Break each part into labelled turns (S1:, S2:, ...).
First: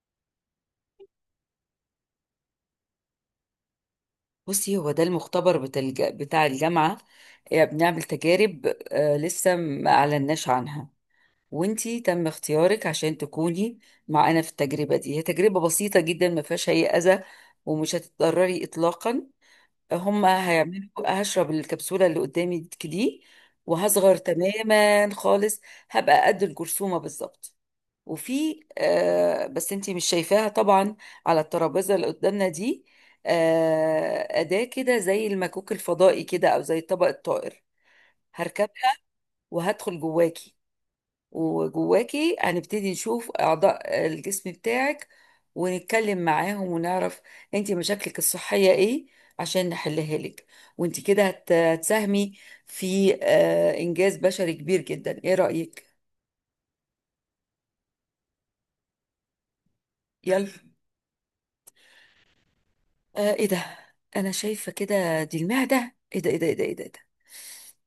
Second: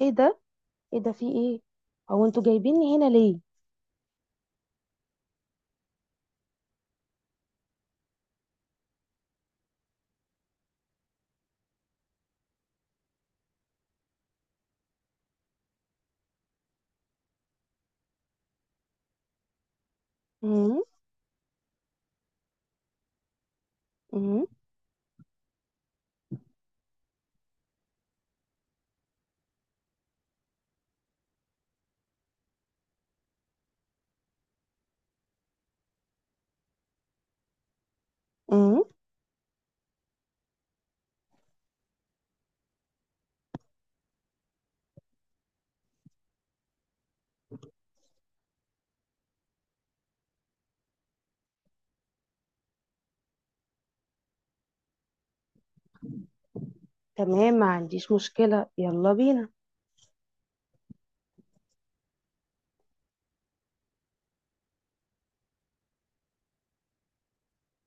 S1: ايه ده؟ ايه ده، في ايه؟ هو انتوا جايبيني هنا ليه؟
S2: بصي، هو ده المختبر بتاع الجامعة آه، بنعمل تجارب. آه، لسه ما أعلناش عنها. وانتي تم اختيارك عشان تكوني معانا في التجربة دي. هي تجربة بسيطة جدا، ما فيهاش أي أذى، ومش هتتضرري إطلاقا. هما
S1: امم.
S2: هيعملوا هشرب الكبسولة اللي قدامي دي وهصغر
S1: امم.
S2: تماما خالص، هبقى قد الجرثومة بالظبط. وفي بس انتي مش شايفاها طبعا، على الترابيزه اللي قدامنا دي، آه اداه كده زي المكوك الفضائي كده، او زي طبق الطائر.
S1: امم.
S2: هركبها وهدخل جواكي، وجواكي هنبتدي نشوف اعضاء الجسم بتاعك، ونتكلم معاهم ونعرف انتي مشاكلك الصحيه ايه عشان نحلها لك. وانتي كده هتساهمي في انجاز بشري كبير جدا. ايه رايك؟
S1: تمام، ما عنديش مشكلة، يلا بينا.
S2: يلا. آه، ايه ده، انا شايفه كده دي المعده. ايه ده ايه ده ايه ده ايه ده، إيه ده؟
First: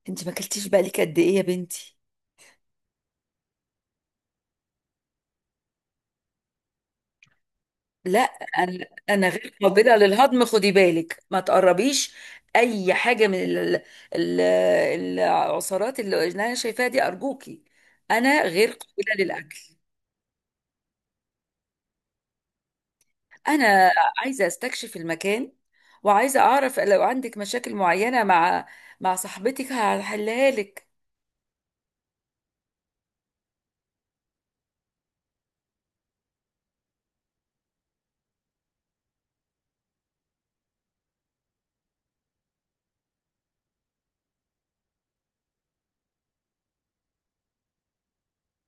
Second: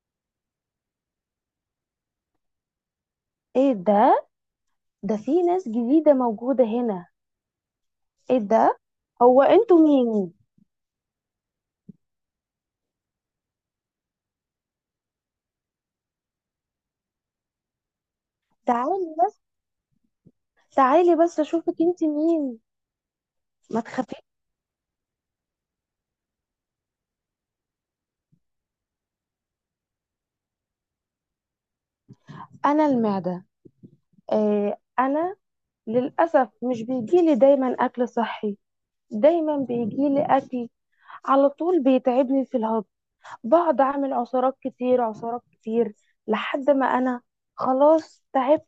S2: انت ما اكلتيش بقالك قد ايه يا بنتي؟
S1: ايه ده؟ ده في ناس جديدة موجودة هنا.
S2: لا،
S1: ايه ده؟
S2: انا
S1: هو
S2: غير
S1: انتوا
S2: قابله
S1: مين؟
S2: للهضم، خدي بالك ما تقربيش اي حاجه من ال... العصارات اللي انا شايفاها دي، ارجوكي، انا غير
S1: تعالي،
S2: قابله للاكل.
S1: تعالي بس اشوفك انت مين. ما
S2: انا
S1: تخافي.
S2: عايزه استكشف المكان، وعايزه اعرف لو عندك مشاكل معينه مع صاحبتك هحلها لك.
S1: انا المعدة. آه، انا للأسف مش بيجيلي دايما اكل صحي. دايما بيجيلي اكل على طول بيتعبني في الهضم. بقعد اعمل عصارات كتير، عصارات كتير، لحد ما انا خلاص تعبت،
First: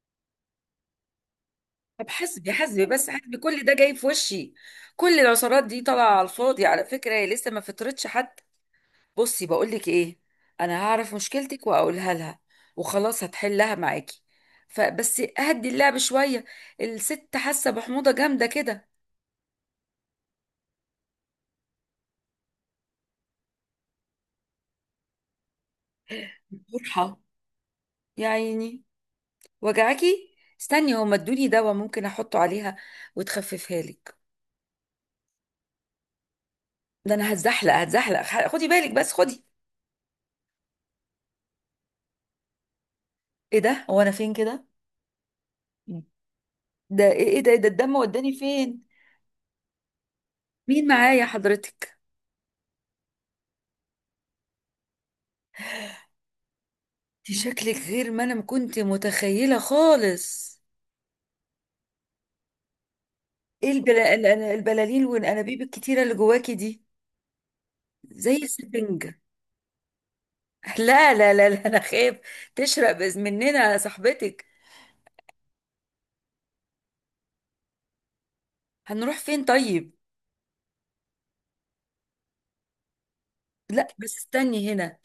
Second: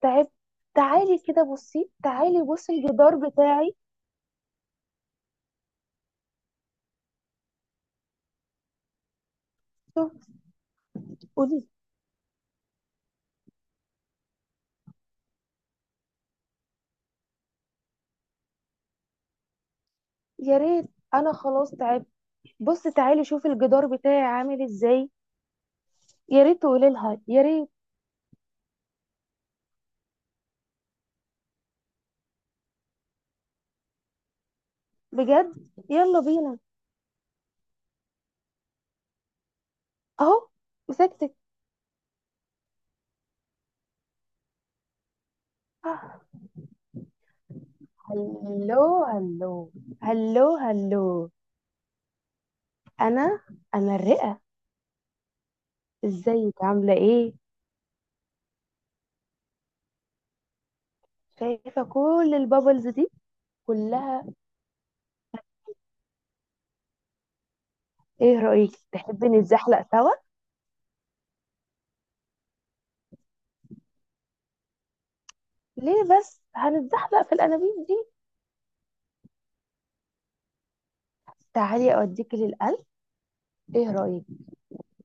S1: تعبت. تعالي كده بصي،
S2: طب
S1: تعالي
S2: حسبي،
S1: بصي
S2: حسبي، بس
S1: الجدار
S2: حسبي، كل ده
S1: بتاعي.
S2: جاي في وشي؟ كل العصارات دي طالعه على الفاضي على فكره، هي لسه ما فطرتش حد. بصي بقول لك
S1: شوف.
S2: ايه، انا هعرف مشكلتك
S1: قولي.
S2: واقولها لها، وخلاص هتحلها معاكي. فبس اهدي اللعب شويه. الست حاسه بحموضه جامده كده.
S1: يا ريت. انا خلاص تعبت. بص تعالي شوفي الجدار بتاعي عامل ازاي. يا ريت تقولي
S2: مرحى،
S1: لها، يا ريت.
S2: يا عيني، وجعاكي. استني، هما ادوني دواء ممكن احطه عليها وتخففها لك.
S1: بجد؟ يلا بينا.
S2: ده انا هتزحلق، خدي بالك بس، خدي.
S1: اهو، مسكتك.
S2: ايه ده، هو انا فين كده؟
S1: آه.
S2: ده ايه، إيه ده، إيه ده الدم، وداني فين؟
S1: هلو هلو، هلو
S2: مين
S1: هلو.
S2: معايا حضرتك؟
S1: انا انا الرئة. ازيك، عاملة ايه؟
S2: انت شكلك غير ما انا كنت متخيله خالص.
S1: شايفة كل البابلز دي؟
S2: ايه
S1: كلها.
S2: البلالين والانابيب الكتيره اللي جواكي دي، زي
S1: ايه رأيك
S2: السفنج.
S1: تحبي نتزحلق سوا؟
S2: لا لا لا لا، انا خايف تشرق بإذ مننا يا صاحبتك.
S1: ليه بس؟ هنتزحلق في الانابيب دي.
S2: هنروح فين طيب؟
S1: تعالي اوديكي للقلب.
S2: لا
S1: ايه
S2: بس
S1: رأيك؟
S2: استني هنا.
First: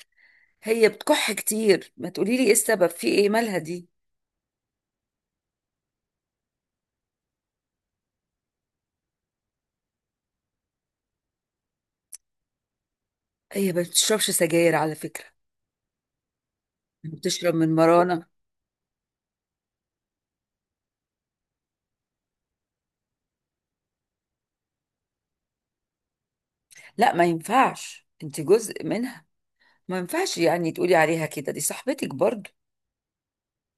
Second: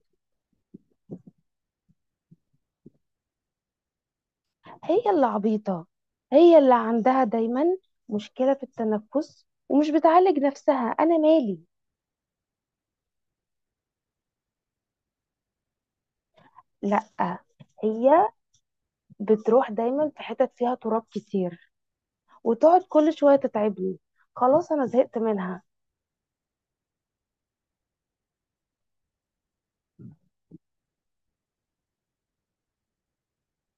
S2: هي بتكح كتير، ما تقولي لي ايه السبب، في ايه مالها دي؟
S1: هي اللي عبيطة، هي اللي عندها دايما مشكلة في التنفس ومش بتعالج نفسها، أنا مالي.
S2: هي ما بتشربش سجاير على فكره،
S1: لأ.
S2: بتشرب من مرانه.
S1: هي بتروح دايما في حتت فيها تراب كتير، وتقعد كل شوية تتعبني. خلاص أنا زهقت منها.
S2: لا، ما ينفعش، انت جزء منها، ما ينفعش يعني تقولي عليها كده، دي صاحبتك برضو.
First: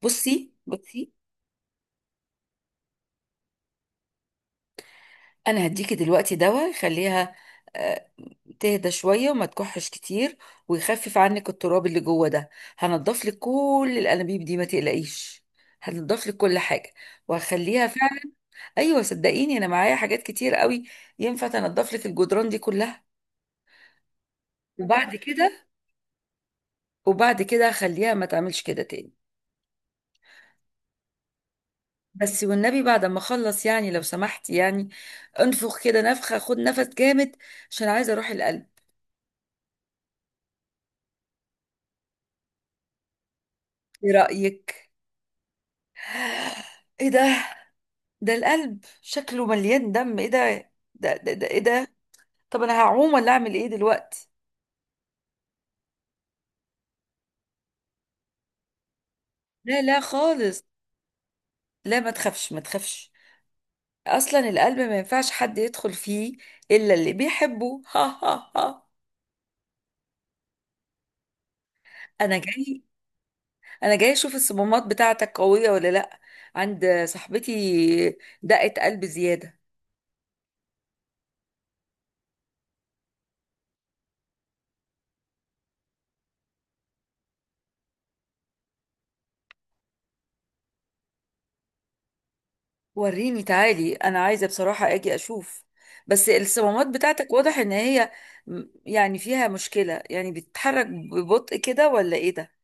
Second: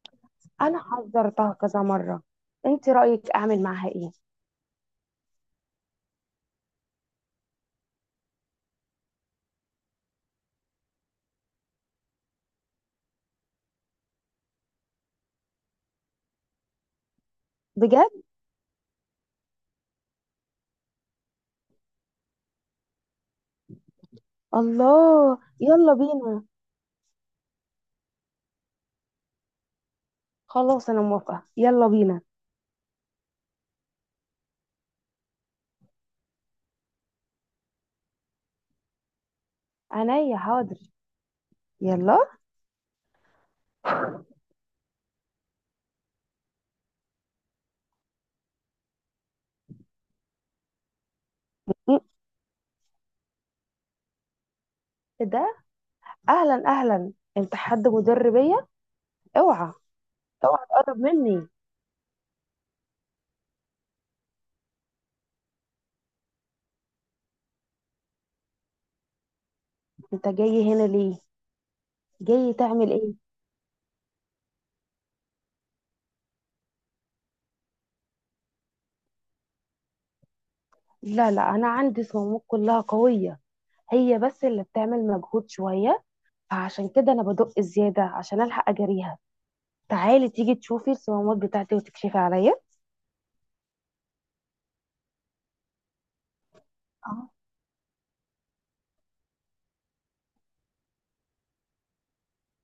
S2: بصي،
S1: أنا
S2: بصي.
S1: حذرتها كذا مرة. أنت رأيك أعمل معاها إيه؟
S2: انا هديكي دلوقتي دواء يخليها آه، تهدى شويه وما تكحش كتير، ويخفف عنك التراب اللي جوه ده. هنضف لك كل الانابيب دي، ما تقلقيش، هنضف لك كل حاجه، وهخليها
S1: بجد؟
S2: فعلا. ايوه، صدقيني، انا معايا حاجات كتير قوي ينفع تنضف لك الجدران دي كلها. وبعد
S1: الله،
S2: كده
S1: يلا بينا.
S2: وبعد كده هخليها ما تعملش كده تاني.
S1: خلاص أنا موافقة، يلا بينا.
S2: بس والنبي بعد ما اخلص يعني، لو سمحت يعني، انفخ كده نفخه، خد نفس جامد عشان عايزه اروح القلب.
S1: عينيا، حاضر. يلا.
S2: ايه رايك؟ ايه ده، ده القلب شكله مليان دم، ايه ده؟ ده ايه ده؟
S1: م-
S2: طب انا هعوم ولا اعمل ايه دلوقتي؟
S1: إيه ده؟ أهلا أهلا، أنت حد مدربية؟ اوعى،
S2: لا لا خالص.
S1: اوعى تقرب مني.
S2: لا ما تخافش، ما تخافش. اصلا القلب ما ينفعش حد يدخل فيه الا اللي بيحبه ها ها ها.
S1: انت جاي هنا ليه؟
S2: انا
S1: جاي
S2: جاي
S1: تعمل ايه؟
S2: انا جاي اشوف الصمامات بتاعتك قوية ولا لا. عند صاحبتي دقة قلب زيادة.
S1: لا لا، انا عندي صمامات كلها قويه. هي بس اللي بتعمل مجهود شويه، فعشان كده انا بدق زياده عشان الحق اجريها. تعالي، تيجي تشوفي الصمامات بتاعتي وتكشفي عليا.
S2: وريني، تعالي، انا عايزه بصراحه اجي اشوف بس الصمامات
S1: اه.
S2: بتاعتك، واضح ان هي يعني فيها مشكله، يعني بتتحرك ببطء كده، ولا ايه ده؟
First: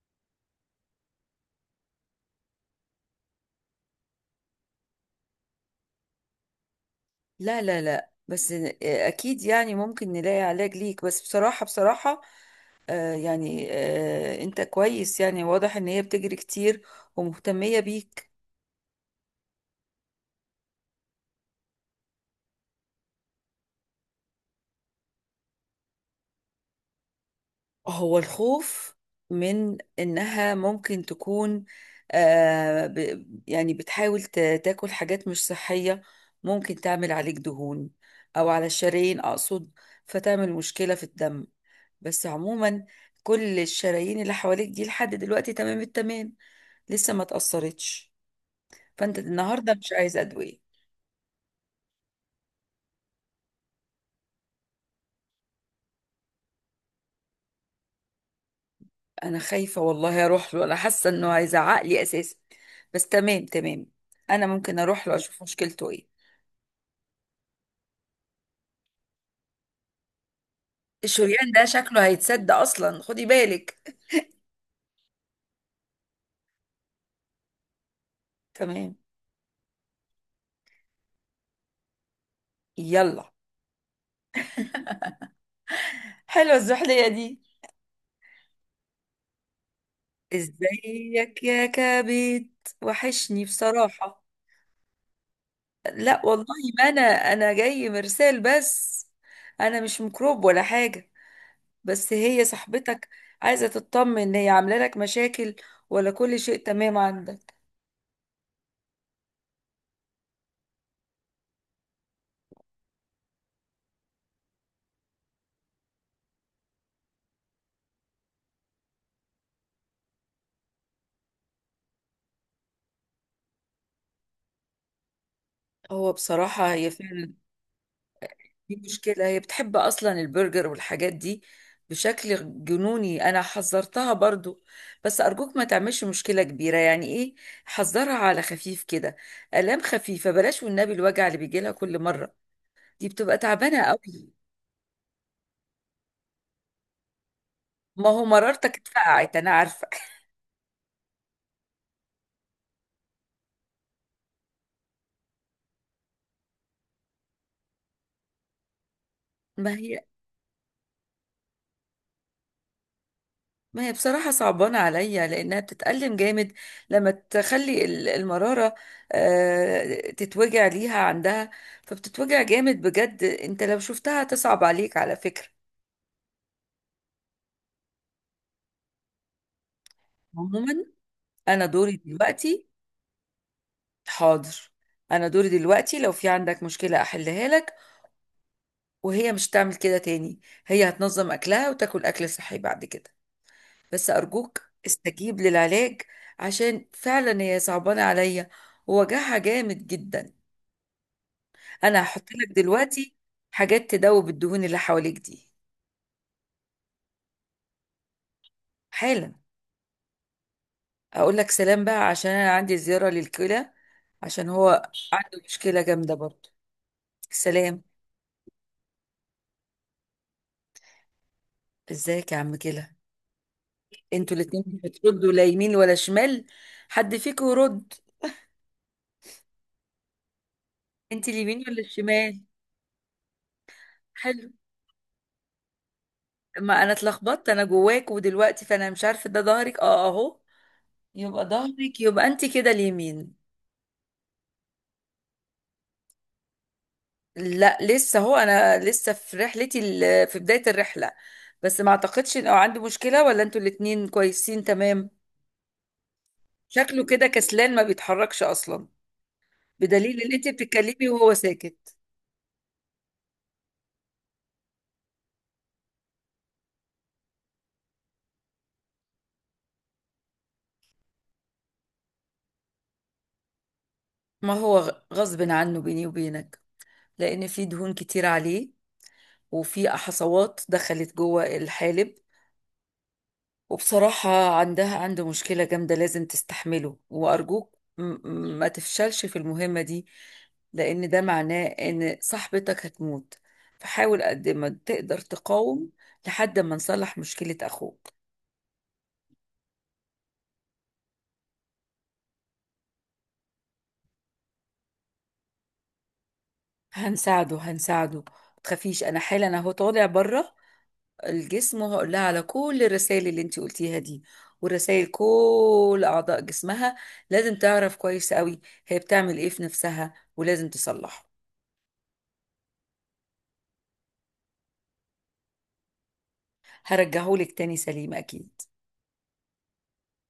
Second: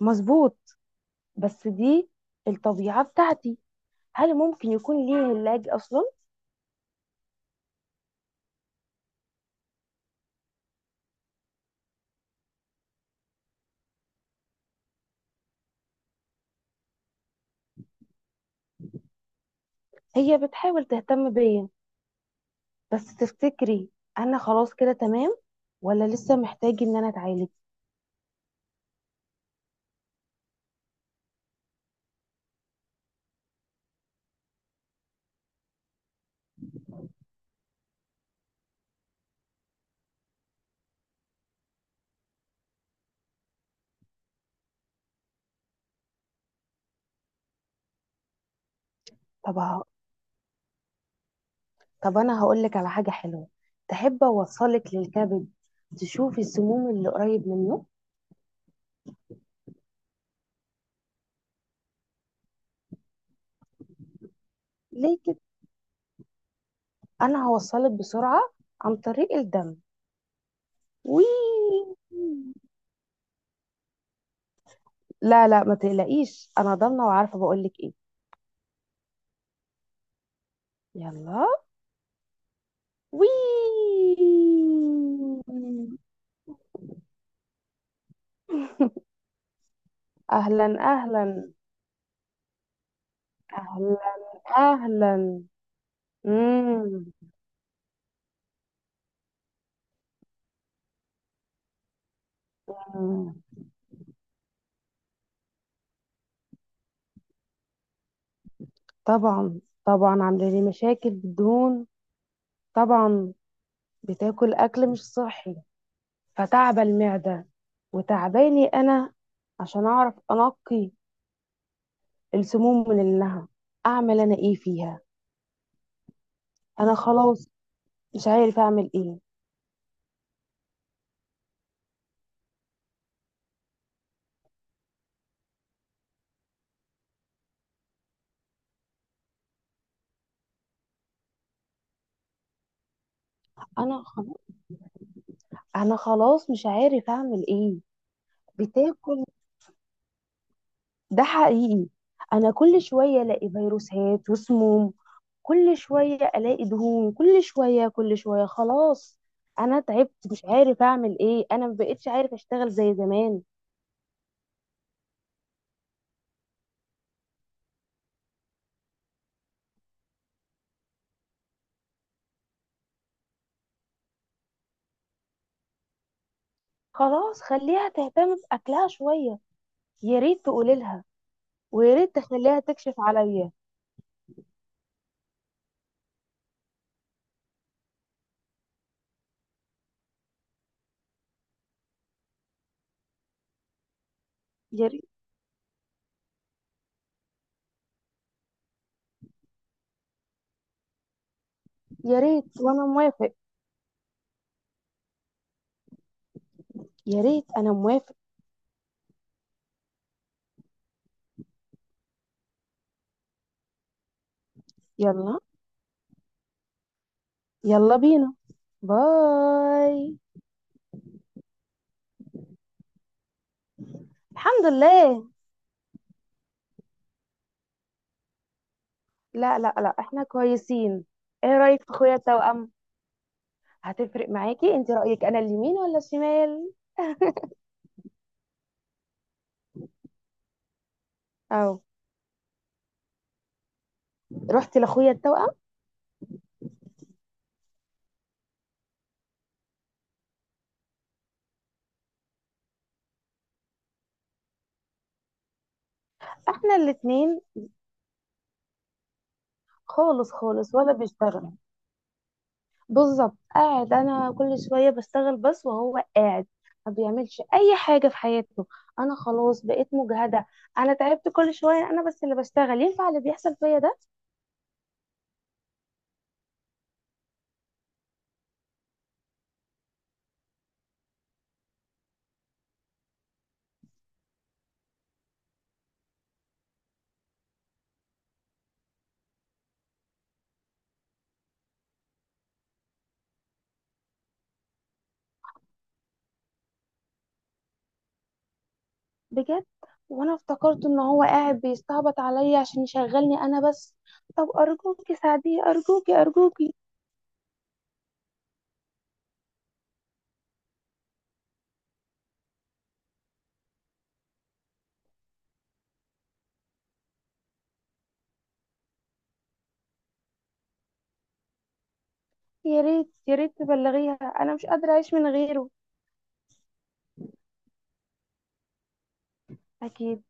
S1: مظبوط، بس دي الطبيعه بتاعتي. هل ممكن يكون ليه علاج اصلا؟
S2: لا لا لا، بس اكيد يعني ممكن نلاقي علاج ليك، بس بصراحه بصراحه، آه يعني انت كويس يعني، واضح ان هي بتجري كتير ومهتميه بيك.
S1: هي بتحاول تهتم بيا، بس تفتكري انا خلاص كده تمام ولا لسه محتاج ان انا اتعالج؟
S2: هو الخوف من إنها ممكن تكون، آه ب يعني بتحاول تاكل حاجات مش صحية، ممكن تعمل عليك دهون، أو على الشرايين أقصد، فتعمل مشكلة في الدم. بس عموما، كل الشرايين اللي حواليك دي لحد دلوقتي تمام التمام، لسه ما تأثرتش، فأنت النهاردة
S1: طب،
S2: مش عايزة أدوية.
S1: طب انا هقول لك على حاجه حلوه. تحب اوصلك للكبد؟ تشوفي السموم اللي قريب منه.
S2: أنا خايفة والله أروح له، أنا حاسة إنه هيزعق لي أساسا، بس تمام تمام، أنا ممكن أروح له
S1: ليه كده؟
S2: أشوف مشكلته إيه.
S1: انا هوصلك بسرعه عن طريق الدم. وي!
S2: الشريان ده شكله هيتسد اصلا، خدي بالك.
S1: لا لا، ما تقلقيش، انا ضامنه وعارفه، بقول لك ايه.
S2: تمام.
S1: يلا. وي!
S2: يلا. حلوة الزحلية دي.
S1: اهلا
S2: ازيك
S1: اهلا.
S2: يا كبد، وحشني
S1: اهلا
S2: بصراحة.
S1: اهلا.
S2: لا والله، ما انا
S1: مم.
S2: انا جاي مرسال بس، انا مش ميكروب ولا حاجة، بس هي صاحبتك
S1: مم.
S2: عايزة تطمن ان هي عاملة لك مشاكل، ولا كل شيء تمام عندك.
S1: طبعا طبعا، عامله لي مشاكل بالدهون. طبعا. بتاكل اكل مش صحي، فتعب المعدة، وتعباني أنا. عشان أعرف أنقي السموم من اللحم، أعمل أنا إيه فيها؟
S2: هو بصراحة هي
S1: أنا
S2: فعلا
S1: خلاص مش عارف
S2: دي
S1: أعمل إيه.
S2: مشكلة، هي بتحب أصلا البرجر والحاجات دي بشكل جنوني. أنا حذرتها برضو، بس أرجوك ما تعملش مشكلة كبيرة، يعني إيه، حذرها على خفيف كده. آلام خفيفة، بلاش والنبي الوجع اللي بيجيلها كل مرة، دي بتبقى تعبانة
S1: أنا
S2: قوي.
S1: خلاص. أنا خلاص مش عارف أعمل إيه.
S2: ما هو مرارتك
S1: بتاكل،
S2: اتفقعت أنا عارفة
S1: ده حقيقي. أنا كل شوية ألاقي فيروسات وسموم، كل شوية ألاقي دهون، كل شوية، كل شوية. خلاص
S2: ما
S1: أنا
S2: هي
S1: تعبت، مش عارف أعمل إيه، أنا مبقتش عارف أشتغل زي زمان.
S2: ما هي بصراحة صعبانة عليا، لأنها بتتألم جامد لما تخلي المرارة تتوجع ليها عندها، فبتتوجع جامد بجد. أنت لو شفتها تصعب عليك على فكرة.
S1: خلاص، خليها تهتم بأكلها شوية. يا ريت تقولي
S2: عموما،
S1: لها،
S2: أنا دوري
S1: ويا ريت تخليها
S2: دلوقتي.
S1: تكشف عليا.
S2: حاضر. أنا دوري دلوقتي، لو في عندك مشكلة أحلها لك، وهي مش تعمل كده تاني. هي هتنظم أكلها وتاكل أكل صحي بعد كده، بس أرجوك
S1: يا ريت.
S2: استجيب للعلاج، عشان فعلا هي صعبانة عليا ووجعها جامد جدا. انا
S1: يا
S2: هحط لك
S1: ريت، وانا
S2: دلوقتي
S1: موافق.
S2: حاجات تدوب الدهون اللي حواليك دي،
S1: يا ريت، انا موافق.
S2: حالا. اقول لك سلام بقى، عشان انا عندي زيارة للكلى، عشان هو عنده
S1: يلا.
S2: مشكلة جامدة برضه. سلام.
S1: يلا بينا، باي.
S2: ازيك يا عم كلى. انتوا الاتنين
S1: الحمد لله.
S2: بتردوا، لا يمين ولا شمال، حد فيكم يرد؟
S1: لا لا لا، احنا كويسين.
S2: انت اليمين
S1: ايه
S2: ولا
S1: رايك في اخويا
S2: الشمال؟
S1: التوأم؟ هتفرق
S2: حلو،
S1: معاكي؟ انت رايك انا اليمين ولا الشمال؟
S2: ما انا اتلخبطت انا جواك، ودلوقتي فانا مش عارفه، ده ظهرك، اه اهو، يبقى
S1: او،
S2: ظهرك، يبقى انت كده اليمين.
S1: رحت لاخويا التوأم.
S2: لا لسه، هو انا لسه في رحلتي، في بداية الرحلة، بس ما اعتقدش ان، أو عندي مشكلة، ولا انتوا الاتنين كويسين تمام؟
S1: احنا
S2: شكله كده
S1: الاتنين.
S2: كسلان ما بيتحركش اصلا، بدليل
S1: خالص
S2: ان انت
S1: خالص، ولا
S2: بتتكلمي وهو
S1: بيشتغل.
S2: ساكت.
S1: بالظبط، قاعد انا كل شويه بشتغل بس وهو قاعد، ما بيعملش اي حاجه في حياته. انا خلاص بقيت مجهده، انا تعبت. كل شويه انا بس اللي بشتغل. ينفع اللي بيحصل فيا ده؟
S2: ما هو غصب عنه بيني وبينك، لان في دهون كتير عليه، وفي حصوات دخلت جوه الحالب. وبصراحة عندها، عنده مشكلة جامدة لازم تستحمله، وأرجوك ما تفشلش في المهمة دي، لأن ده معناه إن صاحبتك هتموت، فحاول قد ما تقدر تقاوم لحد ما نصلح مشكلة أخوك.
S1: بجد؟ وانا افتكرت ان هو قاعد بيستعبط عليا عشان يشغلني انا بس. طب ارجوكي ساعديه، ارجوكي، ارجوكي.
S2: هنساعده، هنساعده، ما تخافيش، أنا حالا أهو طالع بره الجسم، وهقول لها على كل الرسائل اللي انت قلتيها دي ورسائل كل أعضاء جسمها، لازم تعرف كويس قوي هي بتعمل إيه في نفسها، ولازم تصلحه.
S1: يا ريت، يا ريت تبلغيها انا مش قادره اعيش من غيره.
S2: هرجعهولك تاني سليم اكيد.
S1: اكيد.